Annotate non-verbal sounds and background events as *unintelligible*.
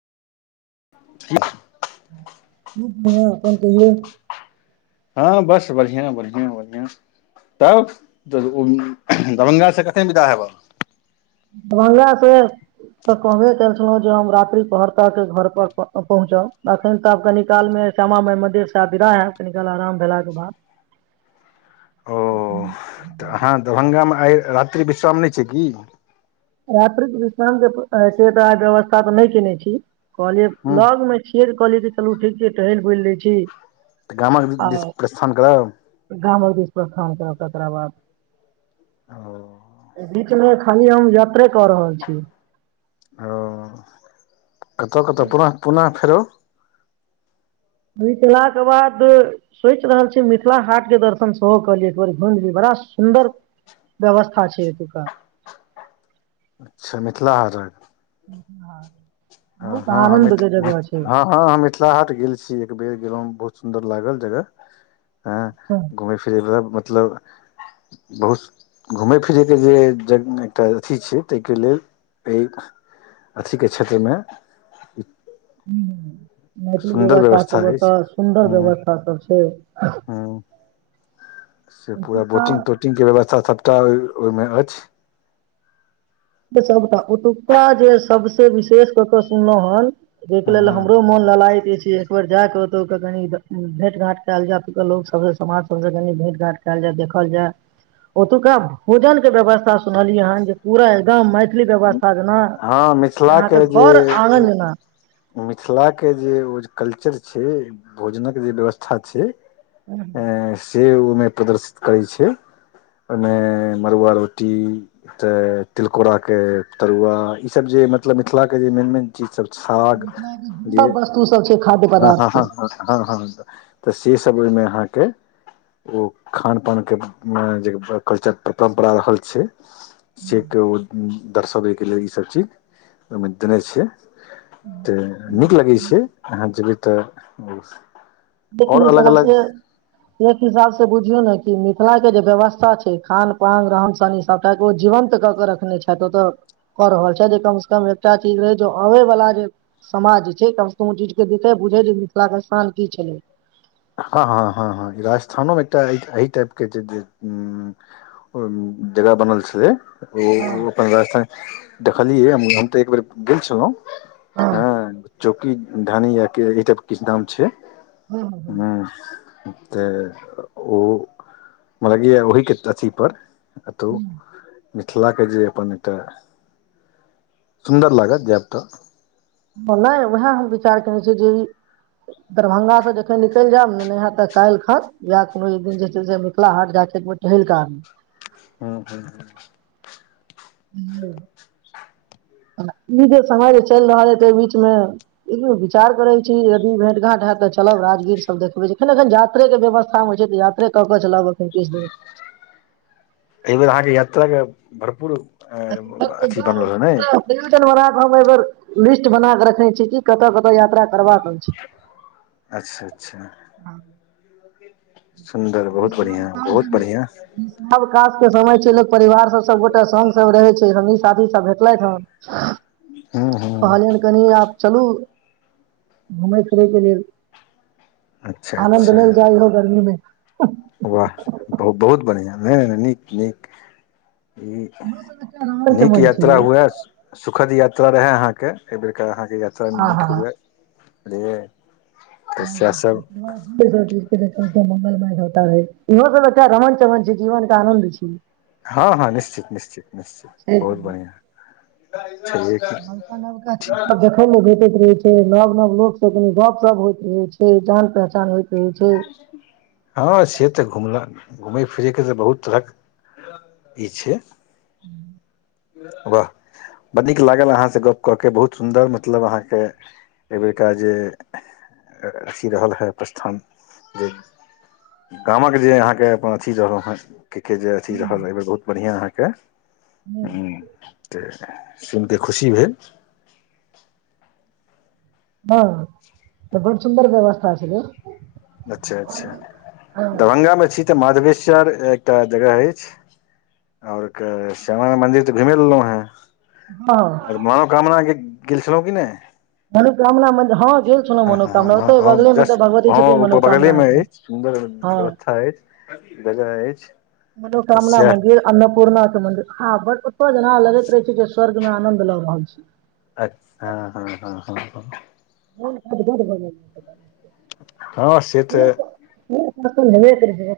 ठ *inaudible* न अपन कहियौ हाँ बस बढ़ियाॅं बढ़ियाॅं बढ़ियाॅं तब तऽ ओ दरभ्ंगासे कतेक विदा हेबह दरभंगा से त कहबे केलखिन हम रात्रि पहर त के घर पर पहुँचब त निकाल मे श्यामाई मंदिर से विदा हैब कनिकाल आराम भेला के बाद *inaudible* *unintelligible* आ रात्रि विश्राम नहि छै कि रात्रिक विश्रामके छै तऽ आ व्यवस्था तऽ नहि कयने छी कहलियै हूँ लगमे छियै तऽ कहलियै चलू ठीक छै टहल बुलि लै छी तऽ गामक आ दिस प्रस्थान करब गामक बीच प्रस्थान करेब तकरा बाद ओ बीच मे खाली हम यात्रे क रहल छी ओ कतहु कतहु पुनः पुनः फेरो मिथिला के बाद सोचि रहल छी मिथिला हाट के दर्शन सेहो कलिय एकबर भज भी बड़ा सुन्दर व्यवस्था छै एतुका अच्छा मिथिला हटक हाँ हाँ मि हाँ हाँ मिथिला हाट गेल छी एक बेर गेलहु बहु सुन्दर लागल जगह हाँ घुमै फिरैला मतलब बहुत घूमय फिरयके जे ज एकटा अथि छै ताहिके लेल एहि अथीके क्षेत्रमे ई मैथिली व्यवस्था व्यवस्थासब ओतय सुन्दर व्यवस्थासब छै हाँ से पूरा बोटिंग एतुका तोटिंगके व्यवस्था सभटा ओहिमे अइछ टा ओतुका जे सबसे विशेष क के सुनलो हन जेहि के लेल हँ हमरो मोन लला एक बेर जाय केत कनि भेंट घाट कल जा लोक सब समाज सब से कनी भेंट घाट कल जाय देखल जाय ओतुका भोजन के व्यवस्था सुनलियै हन जे पूरा एकदम मैथिली व्यवस्था जेना हाँ अहाँके मिथिलाके जे घर आङ्गन जेना मिथिलाके जे ओ जे कल्चर छै भोजनक जे व्यवस्था छै अ से ओहिमे प्रदर्शित करै छै ओहिमे मड़ुआ रोटी तऽ तिलकोरा के तरुआ ई सब जे मतलब मिथिला के जे मेन मेन चीज सब छै खाग जे सभ वस्तुसभ छै खाद्य ह ह ह पदार्थके ह ह ह तऽ से *unintelligible* तब ओहि में आहाॅं के ओ खान पान के मे जे कल्चर परम्परा रहल छै से त दर्शाबैके लेल ई सब चीज ओहिमे देने छियै तऽ नीक लगै छै अहाँ जेबै तऽ लेकिन अलग अलग हिसाबसे एक हिसाब से बुझियौ ने कि मिथिला के जे व्यवस्था छै खान पान रहन सहन ई सबटा ओ जीवन त कऽ के रखने छ ओतऽ कऽ रहल छै जे कम से कम एकटा चीज रहै जे आबे वाला जे समाज छै कम से कम ओ चीज के देखि बुझ जे मिथिला के स्थान की छलै हाँ हाँ हाँ हाँ राजस्थानोमे एकटा एहि टाइपके जे ओ जगह बनल छलै हँ ओ अपन राजस्थान देखलियै हम तऽ एक बेर गेल छलहुँ हँ हाँ चौकी धानी या ई सब किछ नाम छै हँ हू तऽ ओ म लाग य ओहि के अथि पर तऽ मिथिलाके जे अपन एकटा सुन्दर लागत जायब तऽ नहिएह विचार केने छै जे इ दरभंगा से जखन निकलि जायब ने नह तऽ काल्हि खन या कोनो दिन जे छै से मिथिला हाट जा एक बेर टहल कार हू ह ह *inaudible* ह *inaudible* ई जे समय जे चलि रहल ह तै बीचमे एकबेर विचार करै छी यदि भेट घाँट हय तऽ चलब राजगीर सब देखबै छैख एखन यात्रे के व्यवस्था मे होइ छै तऽ यात्रे कऽ के चलब एखन किछु दिन मे एहि बेेर अहाँके यात्राके भरपूर अथी बनल हँ ने पूरा प्रयोजनरा *inaudible* हम एहि बेर लिस्ट बना क रखने छी कि कतऽ कतऽ यात्रा करबा छै अच्छा अच्छा सुन्दर विश बहुत बढ़िआँ कह जे बहुत बढ़िआँ विश *inaudible* आकाश के समय छै लोक परिवार सब सबगोटा स सब रहै छै हमी साथी सब भेटलेहं हूँ हूँ कहलियनि कनि आप चलू घुमय फिरैके लेल अच्छा आनन्द अच्छा लेल जाइ हो गर्मी मे वाह ब बहुत बढ़िआ नहि नहि नहि नीक नीक इहो सब एकटा ई नीक रोमांचमय यात्रा छै हुए सुखद यात्रा यात्रा रहै अहाँके एहिबरके अहाँके यात्रा नीक आहा हुए बुझलियै *inaudible* तऽ सएह सब मंगलमय होताै इहो सब अच्छा रमन चमन छै जीवन के आनंन्द छै हँ हँ निश्चित निश्चित निश्चित बहुत बढ़िआँ छैहे कि नका नलका जखम होगे ते नव नव लोक सब कनी गप सप होइत रहे छै जान पहचान हो हँ से तऽ घुमला ने घुमै फिरैके तऽ बहुत तरहक ई छै वाह एहिबेरका जे अथी रहल हए प्रस्थान जे गामक जे अहाँके अपन अथी रहलहुँ हेँ कि के जे अथी रहल एहिमे बहुत बढ़िआँ अहाँके ह्म तऽ सुनि कऽ खुशी भेल हँ बड़ सुन्दर व्यवस्था छलय अच्छा अच्छा हँ दरभ्ंगा मे छी मधवेश्वर एकटा जगह अछि आओर श्यामाय मंन्दिर तऽ घुमि लेलहु हैं आर मनोकामना गेल छलहु की नहि मनुकारमना मंदिर हँ गेल छलहुँ हँ मनोकामना हँ ओते ह बगले मे तऽ जस्ट भगवती हँ छथिन ओ मनोकामना बगलेमे के अछि सुन्दर हँ व्यवस्था अछि जगह अछि तऽ मनोकामना सएह मन्दिर अन्नपूर्णा मन्दिर हँ बड उत्प जेना लगैत रहे छै जे स्वर्ग में आनंद ल रहल छै अच्छा हँ हँ हँ हँ हँ ह ब ब ब *inaudible* हँ से तऽ सुनब त *inaudible*